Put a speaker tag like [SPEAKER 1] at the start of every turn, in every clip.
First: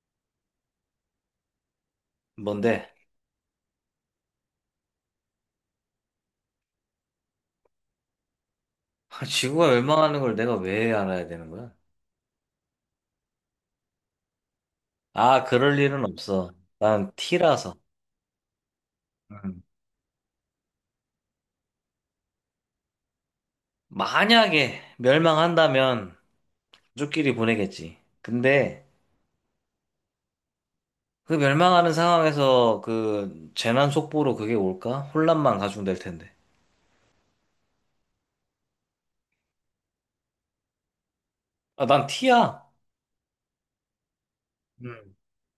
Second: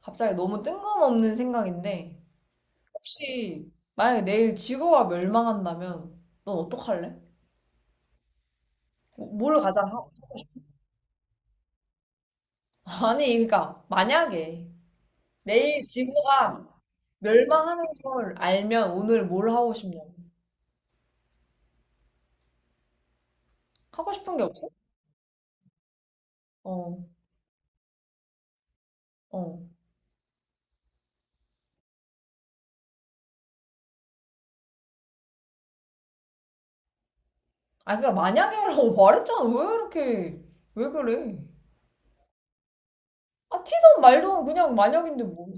[SPEAKER 1] 갑자기 너무 뜬금없는 생각인데,
[SPEAKER 2] 뭔데?
[SPEAKER 1] 혹시 만약에 내일 지구가 멸망한다면, 넌 어떡할래?
[SPEAKER 2] 아,
[SPEAKER 1] 뭘
[SPEAKER 2] 지구가
[SPEAKER 1] 가장 하고
[SPEAKER 2] 멸망하는
[SPEAKER 1] 싶어?
[SPEAKER 2] 걸 내가 왜 알아야 되는 거야?
[SPEAKER 1] 아니, 그러니까, 만약에
[SPEAKER 2] 아, 그럴
[SPEAKER 1] 내일
[SPEAKER 2] 일은 없어.
[SPEAKER 1] 지구가
[SPEAKER 2] 난 T라서.
[SPEAKER 1] 멸망하는 걸 알면 오늘 뭘
[SPEAKER 2] 음.
[SPEAKER 1] 하고 싶냐고. 하고 싶은 게 없어?
[SPEAKER 2] 만약에 멸망한다면
[SPEAKER 1] 어,
[SPEAKER 2] 가족끼리 보내겠지. 근데
[SPEAKER 1] 어.
[SPEAKER 2] 그 멸망하는 상황에서 그 재난 속보로 그게 올까? 혼란만 가중될 텐데.
[SPEAKER 1] 아, 그니까 만약에라고 말했잖아. 왜 이렇게, 왜 그래?
[SPEAKER 2] 아, 난 T야.
[SPEAKER 1] 아, 티든 말든 그냥
[SPEAKER 2] 음.
[SPEAKER 1] 만약인데 뭐.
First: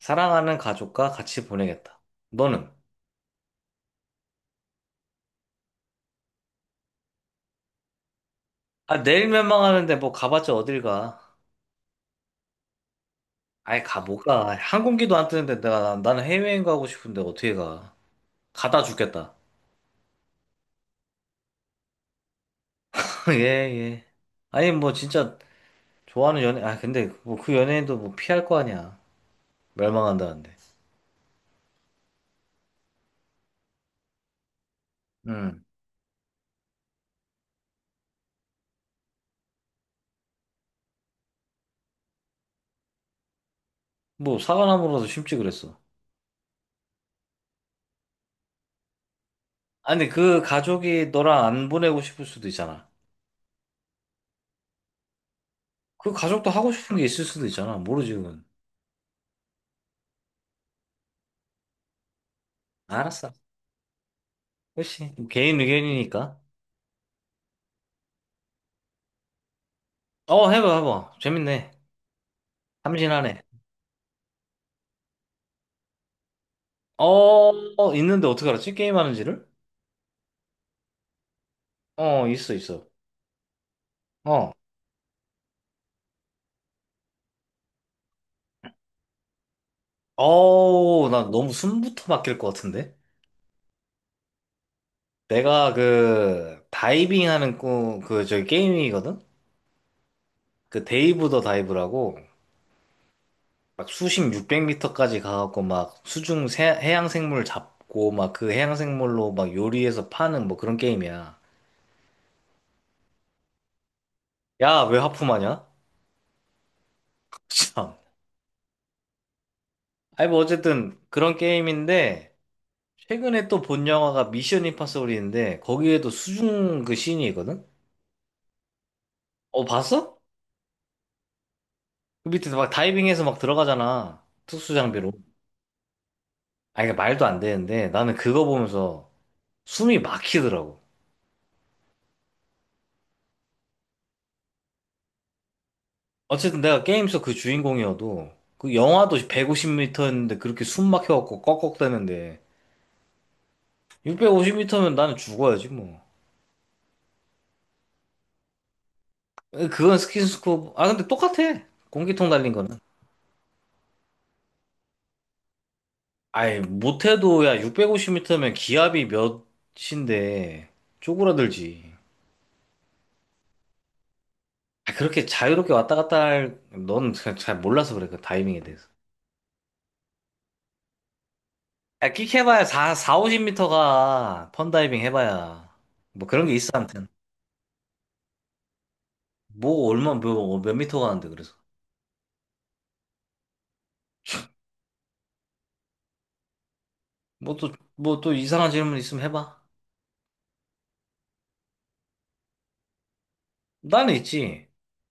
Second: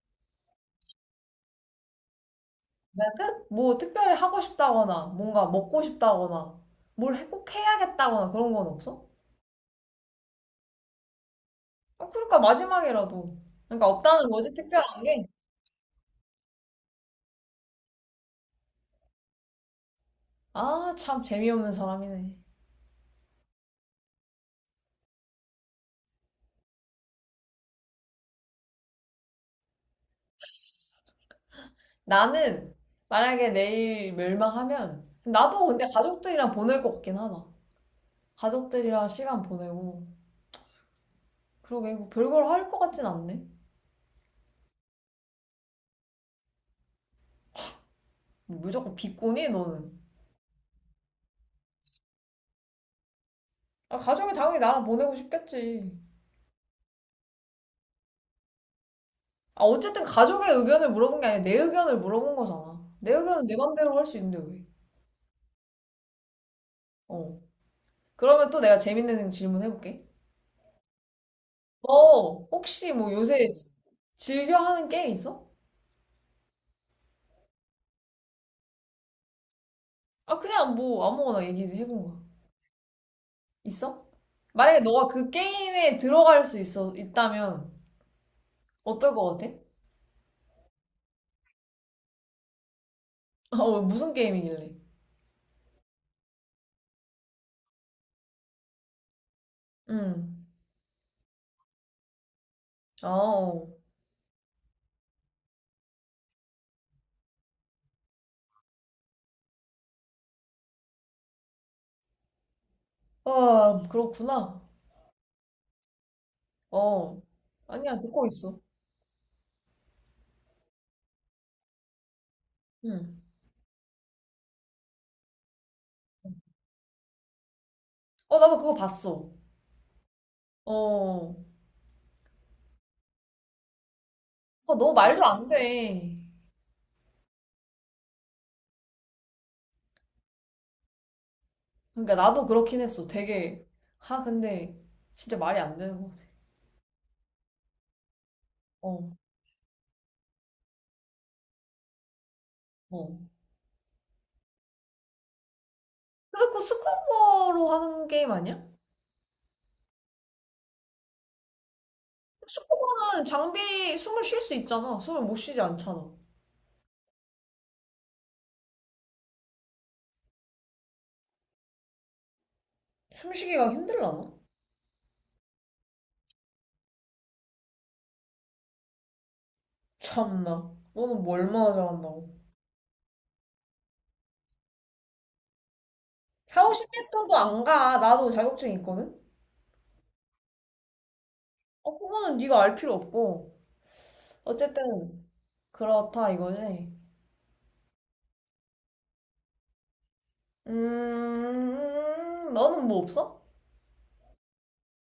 [SPEAKER 2] 사랑하는 가족과 같이 보내겠다. 너는?
[SPEAKER 1] 그냥 끝? 뭐 특별히 하고 싶다거나 뭔가 먹고 싶다거나 꼭 해야겠다거나 그런 건
[SPEAKER 2] 아,
[SPEAKER 1] 없어?
[SPEAKER 2] 내일 멸망하는데 뭐 가봤자 어딜 가?
[SPEAKER 1] 아, 그러니까 마지막이라도.
[SPEAKER 2] 아예
[SPEAKER 1] 그러니까
[SPEAKER 2] 가, 못
[SPEAKER 1] 없다는 거지
[SPEAKER 2] 가.
[SPEAKER 1] 특별한
[SPEAKER 2] 항공기도
[SPEAKER 1] 게.
[SPEAKER 2] 안 뜨는데 내가, 나는 해외여행 가고 싶은데 어떻게 가? 가다 죽겠다.
[SPEAKER 1] 아, 참 재미없는 사람이네.
[SPEAKER 2] 예, 예. 아니, 뭐, 진짜, 좋아하는 연예, 아, 근데, 뭐, 그 연예인도 뭐, 피할 거 아니야. 멸망한다는데.
[SPEAKER 1] 나는 만약에 내일 멸망하면
[SPEAKER 2] 음.
[SPEAKER 1] 나도 근데 가족들이랑 보낼 것 같긴 하다. 가족들이랑 시간 보내고 그러게 뭐 별걸 할 것 같진 않네.
[SPEAKER 2] 뭐, 사과나무라도 심지 그랬어.
[SPEAKER 1] 뭐 무조건 비꼬니 너는?
[SPEAKER 2] 아니, 그 가족이 너랑 안 보내고 싶을 수도 있잖아.
[SPEAKER 1] 아, 가족이 당연히 나랑 보내고 싶겠지.
[SPEAKER 2] 그 가족도 하고 싶은 게 있을 수도 있잖아. 모르지, 그건.
[SPEAKER 1] 아, 어쨌든 가족의 의견을 물어본 게 아니라 내 의견을 물어본 거잖아. 내
[SPEAKER 2] 알았어.
[SPEAKER 1] 의견은 내 맘대로 할 수 있는데 왜?
[SPEAKER 2] 그치. 개인 의견이니까.
[SPEAKER 1] 어. 그러면 또 내가 재밌는 질문 해볼게.
[SPEAKER 2] 어, 해봐, 해봐. 재밌네.
[SPEAKER 1] 너 혹시 뭐
[SPEAKER 2] 참신하네.
[SPEAKER 1] 요새 즐겨 하는 게임 있어?
[SPEAKER 2] 어, 있는데 어떻게 알았지? 게임하는지를?
[SPEAKER 1] 아, 그냥 뭐 아무거나 얘기 좀 해본 거야.
[SPEAKER 2] 어, 있어.
[SPEAKER 1] 있어?
[SPEAKER 2] 어.
[SPEAKER 1] 만약에 너가 그 게임에 있다면 어떨 것 같아?
[SPEAKER 2] 어우, 나 너무 숨부터 막힐 것 같은데?
[SPEAKER 1] 어, 무슨 게임이길래?
[SPEAKER 2] 내가 그 다이빙 하는 꿈, 그 저기 게임이거든?
[SPEAKER 1] 응.
[SPEAKER 2] 그 데이브 더 다이브라고
[SPEAKER 1] 아, 어.
[SPEAKER 2] 막 수심 600m까지 가갖고 막 수중 해양 생물 잡고 막 그 해양 생물로 막 요리해서 파는 뭐 그런 게임이야.
[SPEAKER 1] 아, 그렇구나.
[SPEAKER 2] 야, 왜 하품하냐?
[SPEAKER 1] 어.
[SPEAKER 2] 참.
[SPEAKER 1] 아니야, 듣고 있어.
[SPEAKER 2] 아니 뭐 어쨌든 그런 게임인데
[SPEAKER 1] 응.
[SPEAKER 2] 최근에 또 본 영화가 미션 임파서블인데 거기에도 수중 그 씬이 있거든?
[SPEAKER 1] 어, 나도 그거 봤어.
[SPEAKER 2] 어, 봤어?
[SPEAKER 1] 어.
[SPEAKER 2] 그 밑에 막 다이빙해서 막 들어가잖아. 특수
[SPEAKER 1] 아, 너
[SPEAKER 2] 장비로.
[SPEAKER 1] 말도 안 돼.
[SPEAKER 2] 아니, 그 말도 안 되는데 나는 그거 보면서 숨이 막히더라고.
[SPEAKER 1] 그러니까 나도 그렇긴 했어. 되게. 아, 근데 진짜 말이 안 되는 것 같아.
[SPEAKER 2] 어쨌든 내가 게임 속 그 주인공이어도 그
[SPEAKER 1] 어,
[SPEAKER 2] 영하도 150m였는데 그렇게 숨 막혀갖고 꺽꺽대는데
[SPEAKER 1] 어.
[SPEAKER 2] 650m면 나는 죽어야지 뭐.
[SPEAKER 1] 근데 그거 스쿠버로 하는 게임 아니야?
[SPEAKER 2] 그건 스킨스쿠버. 아 근데 똑같아. 공기통 달린 거는.
[SPEAKER 1] 스쿠버는 장비 숨을 쉴 수 있잖아. 숨을 못 쉬지 않잖아.
[SPEAKER 2] 아이 못해도 야 650m면 기압이 몇인데 쪼그라들지.
[SPEAKER 1] 숨쉬기가 힘들라나?
[SPEAKER 2] 아, 그렇게 자유롭게 왔다 갔다 할, 넌 잘 몰라서 그래, 그 다이빙에 대해서.
[SPEAKER 1] 참나. 너는 뭐 얼마나
[SPEAKER 2] 아,
[SPEAKER 1] 잘한다고.
[SPEAKER 2] 끽 해봐야 50m가 펀다이빙 해봐야. 뭐 그런 게
[SPEAKER 1] 4,
[SPEAKER 2] 있어, 아무튼.
[SPEAKER 1] 50m도 안 가. 나도 자격증 있거든?
[SPEAKER 2] 뭐 얼마 어, 몇 미터 가는데 그래서
[SPEAKER 1] 어, 그거는 네가 알 필요 없고. 어쨌든 그렇다 이거지.
[SPEAKER 2] 뭐 또 뭐 또 이상한 질문 있으면 해봐
[SPEAKER 1] 너는 뭐 없어?
[SPEAKER 2] 나는 있지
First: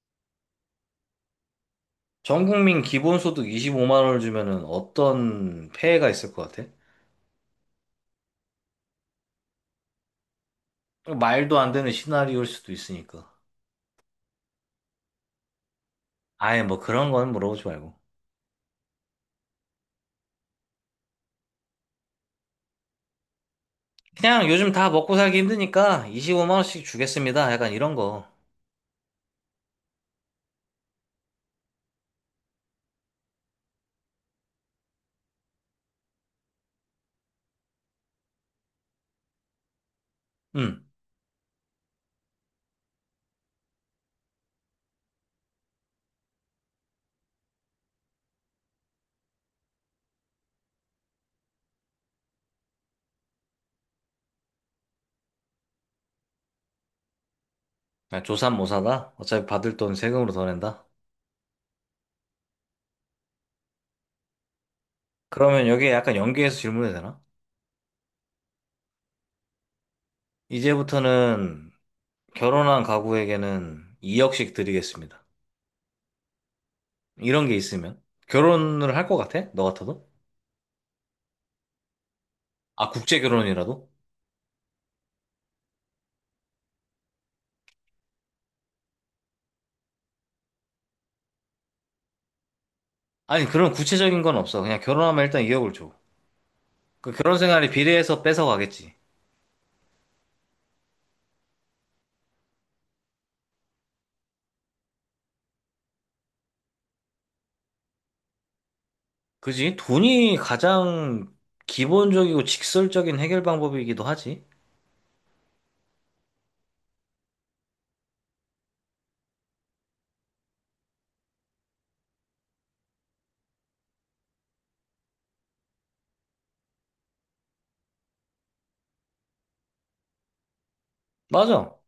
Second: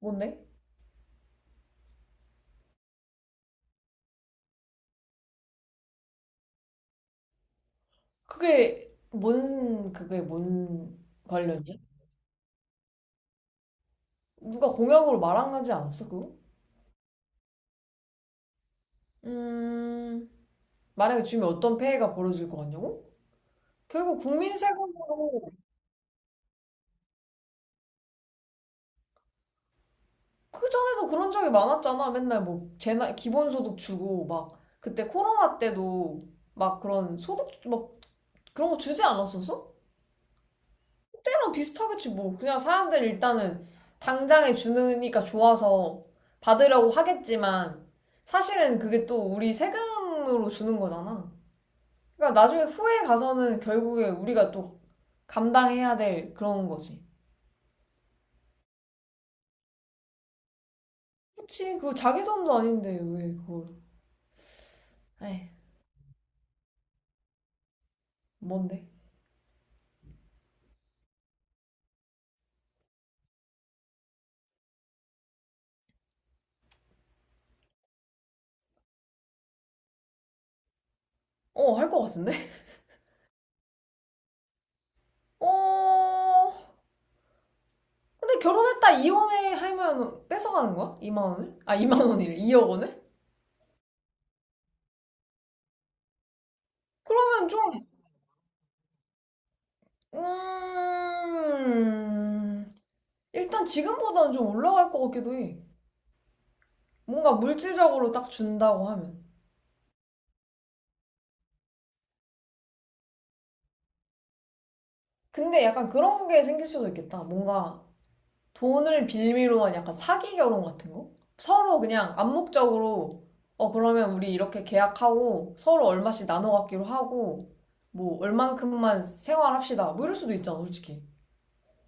[SPEAKER 1] 뭔데?
[SPEAKER 2] 전 국민 기본소득 25만 원을 주면은 어떤 폐해가 있을 것 같아?
[SPEAKER 1] 그게 뭔
[SPEAKER 2] 말도 안
[SPEAKER 1] 관련이야?
[SPEAKER 2] 되는 시나리오일 수도 있으니까
[SPEAKER 1] 누가 공약으로 말한가지 않았어 그거?
[SPEAKER 2] 아예 뭐 그런 건 물어보지 말고
[SPEAKER 1] 음 만약에 주면 어떤 폐해가 벌어질 것 같냐고? 결국
[SPEAKER 2] 그냥
[SPEAKER 1] 국민
[SPEAKER 2] 요즘 다 먹고 살기
[SPEAKER 1] 세금으로
[SPEAKER 2] 힘드니까 25만 원씩 주겠습니다 약간 이런 거
[SPEAKER 1] 그 전에도 그런 적이 많았잖아. 맨날 뭐 재난 기본소득 주고 막 그때 코로나 때도 막 그런 소득 막 그런 거 주지 않았었어?
[SPEAKER 2] 응.
[SPEAKER 1] 때랑 비슷하겠지 뭐 그냥 사람들 일단은 당장에 주니까 좋아서 받으려고 하겠지만 사실은 그게 또 우리 세금으로 주는 거잖아. 그러니까 나중에 후에 가서는 결국에 우리가 또 감당해야 될 그런 거지.
[SPEAKER 2] 아, 조삼모사다 어차피 받을 돈 세금으로 더 낸다
[SPEAKER 1] 그치 그거 자기 돈도 아닌데 왜 그걸. 에이.
[SPEAKER 2] 그러면 여기에 약간 연계해서 질문해도 되나?
[SPEAKER 1] 뭔데?
[SPEAKER 2] 이제부터는 결혼한 가구에게는 2억씩 드리겠습니다 이런 게 있으면 결혼을 할 것 같아? 너 같아도?
[SPEAKER 1] 어 할 것 같은데.
[SPEAKER 2] 아, 국제 결혼이라도?
[SPEAKER 1] 어 근데 결혼했다 이혼해 하면 뺏어가는 거야? 2만 원을? 아 2만 원이래. 2억 원을?
[SPEAKER 2] 아니, 그런 구체적인 건 없어. 그냥 결혼하면 일단 2억을 줘. 그 결혼
[SPEAKER 1] 그러면 좀
[SPEAKER 2] 생활에 비례해서 뺏어가겠지.
[SPEAKER 1] 음, 일단 지금보다는 좀 올라갈 것 같기도 해. 뭔가 물질적으로 딱 준다고 하면.
[SPEAKER 2] 그지? 돈이 가장 기본적이고 직설적인 해결 방법이기도 하지.
[SPEAKER 1] 근데 약간 그런 게 생길 수도 있겠다. 뭔가 돈을 빌미로 한 약간 사기 결혼 같은 거? 서로 그냥 암묵적으로, 어, 그러면 우리 이렇게 계약하고 서로 얼마씩 나눠 갖기로 하고, 뭐, 얼만큼만 생활합시다. 뭐 이럴 수도 있잖아, 솔직히.
[SPEAKER 2] 맞아.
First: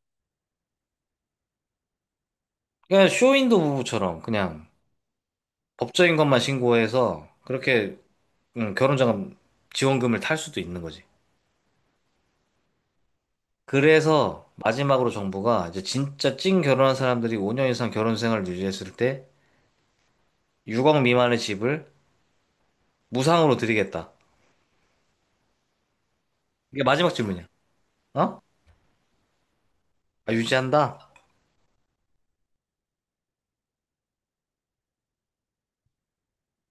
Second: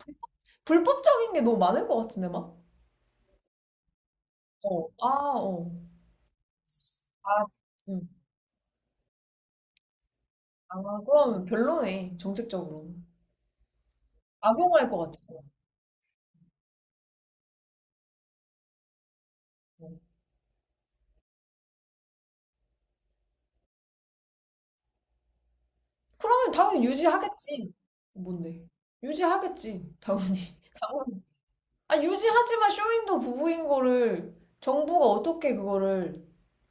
[SPEAKER 1] 불법적인 게 너무 많을 것 같은데, 막?
[SPEAKER 2] 그냥 쇼윈도 부부처럼 그냥
[SPEAKER 1] 어, 아, 어.
[SPEAKER 2] 법적인 것만 신고해서
[SPEAKER 1] 아,
[SPEAKER 2] 그렇게 결혼자금 지원금을 탈 수도
[SPEAKER 1] 아,
[SPEAKER 2] 있는 거지.
[SPEAKER 1] 그럼 별로네, 정책적으로.
[SPEAKER 2] 그래서
[SPEAKER 1] 악용할 것
[SPEAKER 2] 마지막으로
[SPEAKER 1] 같아.
[SPEAKER 2] 정부가 이제 진짜 찐 결혼한 사람들이 5년 이상 결혼 생활을 유지했을 때
[SPEAKER 1] 어.
[SPEAKER 2] 6억 미만의 집을 무상으로 드리겠다.
[SPEAKER 1] 그러면
[SPEAKER 2] 이게
[SPEAKER 1] 당연히
[SPEAKER 2] 마지막 질문이야.
[SPEAKER 1] 유지하겠지.
[SPEAKER 2] 어?
[SPEAKER 1] 뭔데? 유지하겠지,
[SPEAKER 2] 아,
[SPEAKER 1] 당연히.
[SPEAKER 2] 유지한다?
[SPEAKER 1] 당연히. 아, 유지하지만 쇼윈도 부부인 거를 정부가 어떻게 그거를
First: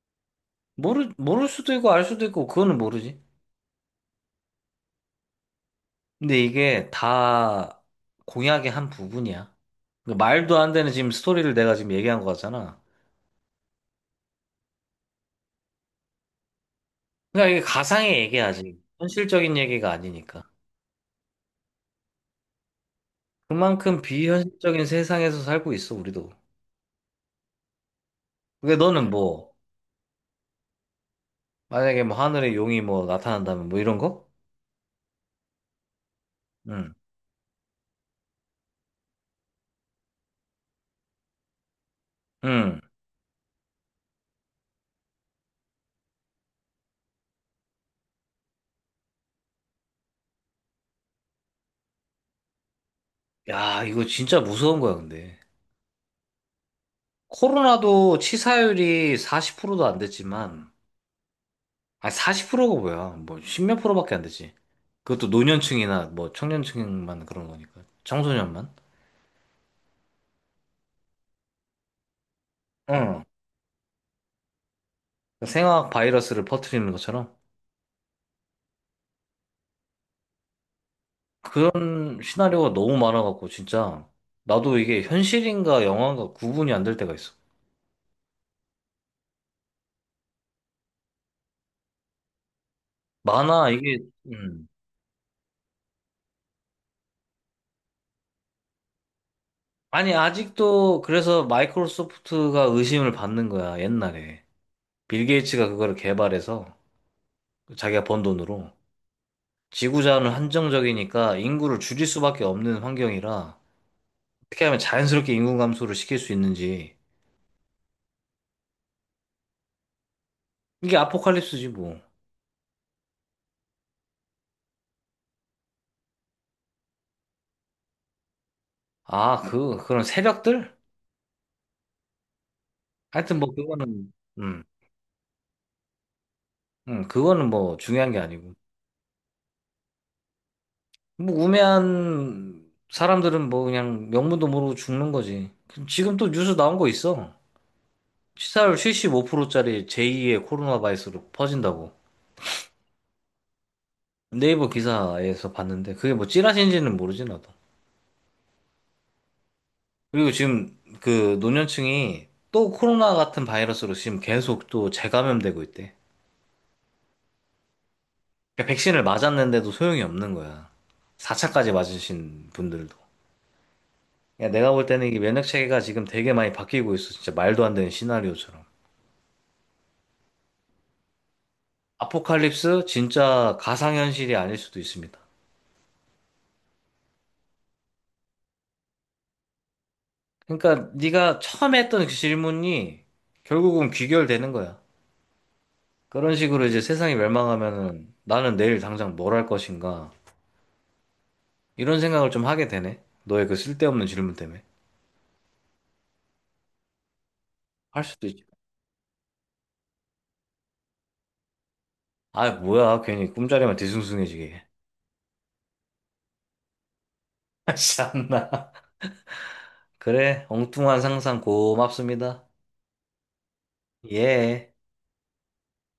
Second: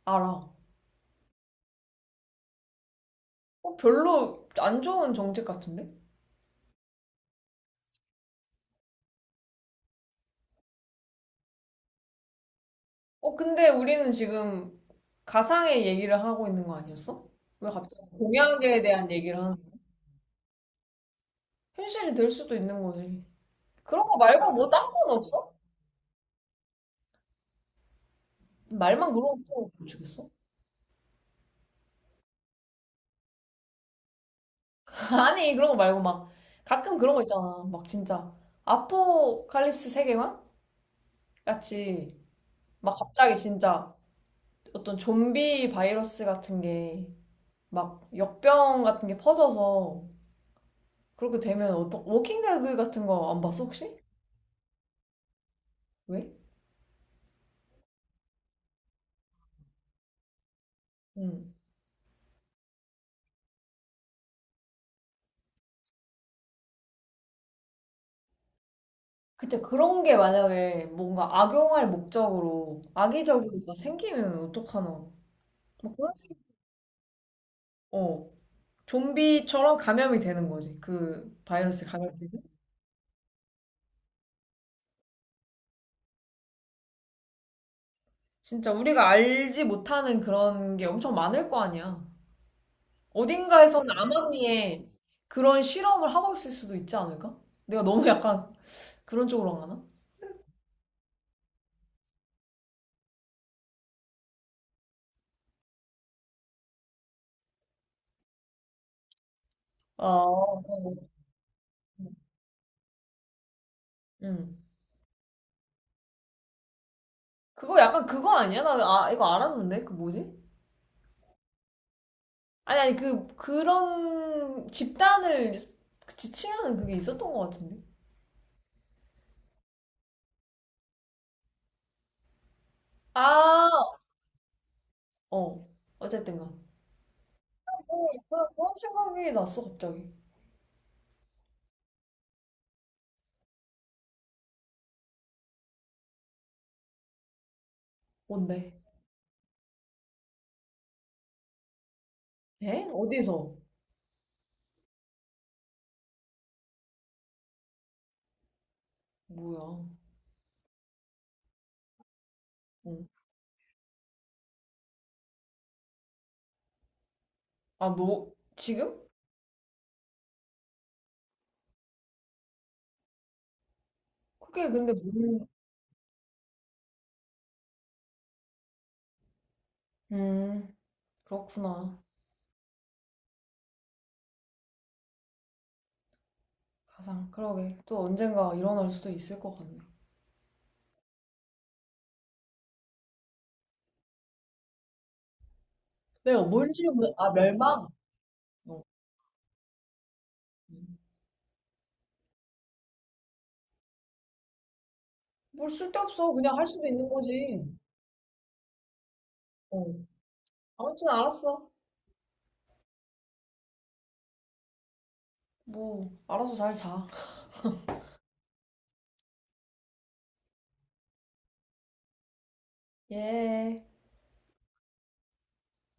[SPEAKER 1] 알아?
[SPEAKER 2] 모를 수도 있고 알 수도 있고 그거는 모르지.
[SPEAKER 1] 어, 별로 안 좋은 정책 같은데?
[SPEAKER 2] 근데 이게 다 공약의 한 부분이야. 그러니까 말도 안 되는 지금 스토리를 내가 지금 얘기한 거 같잖아.
[SPEAKER 1] 어, 근데 우리는 지금 가상의 얘기를 하고 있는 거 아니었어?
[SPEAKER 2] 그러니까 이게
[SPEAKER 1] 왜 갑자기
[SPEAKER 2] 가상의 얘기야지
[SPEAKER 1] 공약에 대한 얘기를 하는
[SPEAKER 2] 현실적인
[SPEAKER 1] 거야?
[SPEAKER 2] 얘기가 아니니까.
[SPEAKER 1] 현실이 될 수도 있는 거지.
[SPEAKER 2] 그만큼
[SPEAKER 1] 그런 거 말고 뭐
[SPEAKER 2] 비현실적인
[SPEAKER 1] 딴 건
[SPEAKER 2] 세상에서
[SPEAKER 1] 없어?
[SPEAKER 2] 살고 있어, 우리도. 근데 너는
[SPEAKER 1] 말만 그러고
[SPEAKER 2] 뭐,
[SPEAKER 1] 또 주겠어?
[SPEAKER 2] 만약에 뭐 하늘에 용이 뭐 나타난다면 뭐 이런 거?
[SPEAKER 1] 아니 그런 거 말고 막
[SPEAKER 2] 응.
[SPEAKER 1] 가끔 그런 거 있잖아 막 진짜 아포칼립스 세계관 같이
[SPEAKER 2] 응.
[SPEAKER 1] 막 갑자기 진짜 어떤 좀비 바이러스 같은 게 막 역병 같은 게 퍼져서 그렇게 되면 어떤 워킹데드 같은 거 안 봤어
[SPEAKER 2] 야,
[SPEAKER 1] 혹시?
[SPEAKER 2] 이거 진짜 무서운 거야, 근데.
[SPEAKER 1] 왜?
[SPEAKER 2] 코로나도 치사율이 40%도 안 됐지만,
[SPEAKER 1] 응.
[SPEAKER 2] 아니, 40%가 뭐야. 뭐, 십몇 프로밖에 안 되지. 그것도 노년층이나 뭐, 청년층만 그런 거니까. 청소년만.
[SPEAKER 1] 그때 그런 게 만약에 뭔가 악용할 목적으로
[SPEAKER 2] 응.
[SPEAKER 1] 악의적으로 막 생기면 어떡하나
[SPEAKER 2] 생화학
[SPEAKER 1] 뭐 그런 생각.
[SPEAKER 2] 바이러스를 퍼뜨리는 것처럼.
[SPEAKER 1] 어 좀비처럼 감염이 되는 거지 그 바이러스
[SPEAKER 2] 그런
[SPEAKER 1] 감염되면.
[SPEAKER 2] 시나리오가 너무 많아갖고, 진짜. 나도 이게 현실인가 영화인가 구분이 안 될 때가 있어.
[SPEAKER 1] 진짜 우리가 알지 못하는 그런 게 엄청 많을 거 아니야.
[SPEAKER 2] 많아,
[SPEAKER 1] 어딘가에서는
[SPEAKER 2] 이게, 음.
[SPEAKER 1] 암암리에 그런 실험을 하고 있을 수도 있지 않을까? 내가 너무 약간 그런 쪽으로 안 가나?
[SPEAKER 2] 아니, 아직도 그래서 마이크로소프트가 의심을 받는 거야, 옛날에. 빌 게이츠가 그거를 개발해서 자기가 번 돈으로.
[SPEAKER 1] 아,
[SPEAKER 2] 지구자원은
[SPEAKER 1] 어.
[SPEAKER 2] 한정적이니까 인구를 줄일 수밖에 없는 환경이라
[SPEAKER 1] 응.
[SPEAKER 2] 어떻게 하면 자연스럽게 인구 감소를 시킬 수 있는지
[SPEAKER 1] 그거 약간 그거 아니야? 나 아, 이거 알았는데? 그 뭐지?
[SPEAKER 2] 이게 아포칼립스지 뭐.
[SPEAKER 1] 아니, 아니, 그런 집단을 그 지칭하는 그게 있었던 것 같은데?
[SPEAKER 2] 아, 그 그런 새벽들? 하여튼 뭐
[SPEAKER 1] 아,
[SPEAKER 2] 그거는 음,
[SPEAKER 1] 어. 어쨌든가.
[SPEAKER 2] 그거는 뭐
[SPEAKER 1] 어,
[SPEAKER 2] 중요한 게 아니고
[SPEAKER 1] 그런 생각이 났어, 갑자기.
[SPEAKER 2] 뭐 우매한 사람들은 뭐 그냥 명문도 모르고 죽는 거지. 지금 또 뉴스 나온 거 있어.
[SPEAKER 1] 뭔데?
[SPEAKER 2] 치사율 75%짜리 제2의 코로나 바이러스로 퍼진다고.
[SPEAKER 1] 에? 어디서?
[SPEAKER 2] 네이버 기사에서 봤는데 그게 뭐 찌라시인지는 모르지 나도.
[SPEAKER 1] 뭐야?
[SPEAKER 2] 그리고 지금 그 노년층이 또
[SPEAKER 1] 어.
[SPEAKER 2] 코로나 같은 바이러스로 지금 계속 또 재감염되고 있대.
[SPEAKER 1] 아, 너,
[SPEAKER 2] 그러니까
[SPEAKER 1] 지금?
[SPEAKER 2] 백신을 맞았는데도 소용이 없는 거야. 4차까지 맞으신 분들도. 야,
[SPEAKER 1] 그게
[SPEAKER 2] 내가 볼
[SPEAKER 1] 근데
[SPEAKER 2] 때는 이게 면역
[SPEAKER 1] 무슨,
[SPEAKER 2] 체계가 지금 되게 많이 바뀌고 있어. 진짜 말도 안 되는 시나리오처럼.
[SPEAKER 1] 음, 그렇구나.
[SPEAKER 2] 아포칼립스 진짜 가상현실이 아닐 수도 있습니다.
[SPEAKER 1] 가상, 그러게. 또 언젠가 일어날 수도 있을 것 같네.
[SPEAKER 2] 그러니까 네가 처음에 했던 그 질문이 결국은 귀결되는 거야. 그런
[SPEAKER 1] 내가
[SPEAKER 2] 식으로 이제
[SPEAKER 1] 뭔지, 몰라.
[SPEAKER 2] 세상이
[SPEAKER 1] 아, 멸망?
[SPEAKER 2] 멸망하면은 나는 내일
[SPEAKER 1] 어.
[SPEAKER 2] 당장 뭘 할 것인가?
[SPEAKER 1] 음.
[SPEAKER 2] 이런 생각을 좀 하게 되네. 너의 그 쓸데없는 질문 때문에.
[SPEAKER 1] 뭘 쓸데없어. 그냥 할 수도 있는 거지.
[SPEAKER 2] 할 수도 있지.
[SPEAKER 1] 어. 아무튼 알았어.
[SPEAKER 2] 아, 뭐야. 괜히 꿈자리만 뒤숭숭해지게.
[SPEAKER 1] 뭐, 알아서 잘 자.
[SPEAKER 2] 참나. 그래, 엉뚱한 상상 고맙습니다.
[SPEAKER 1] 예.
[SPEAKER 2] 예.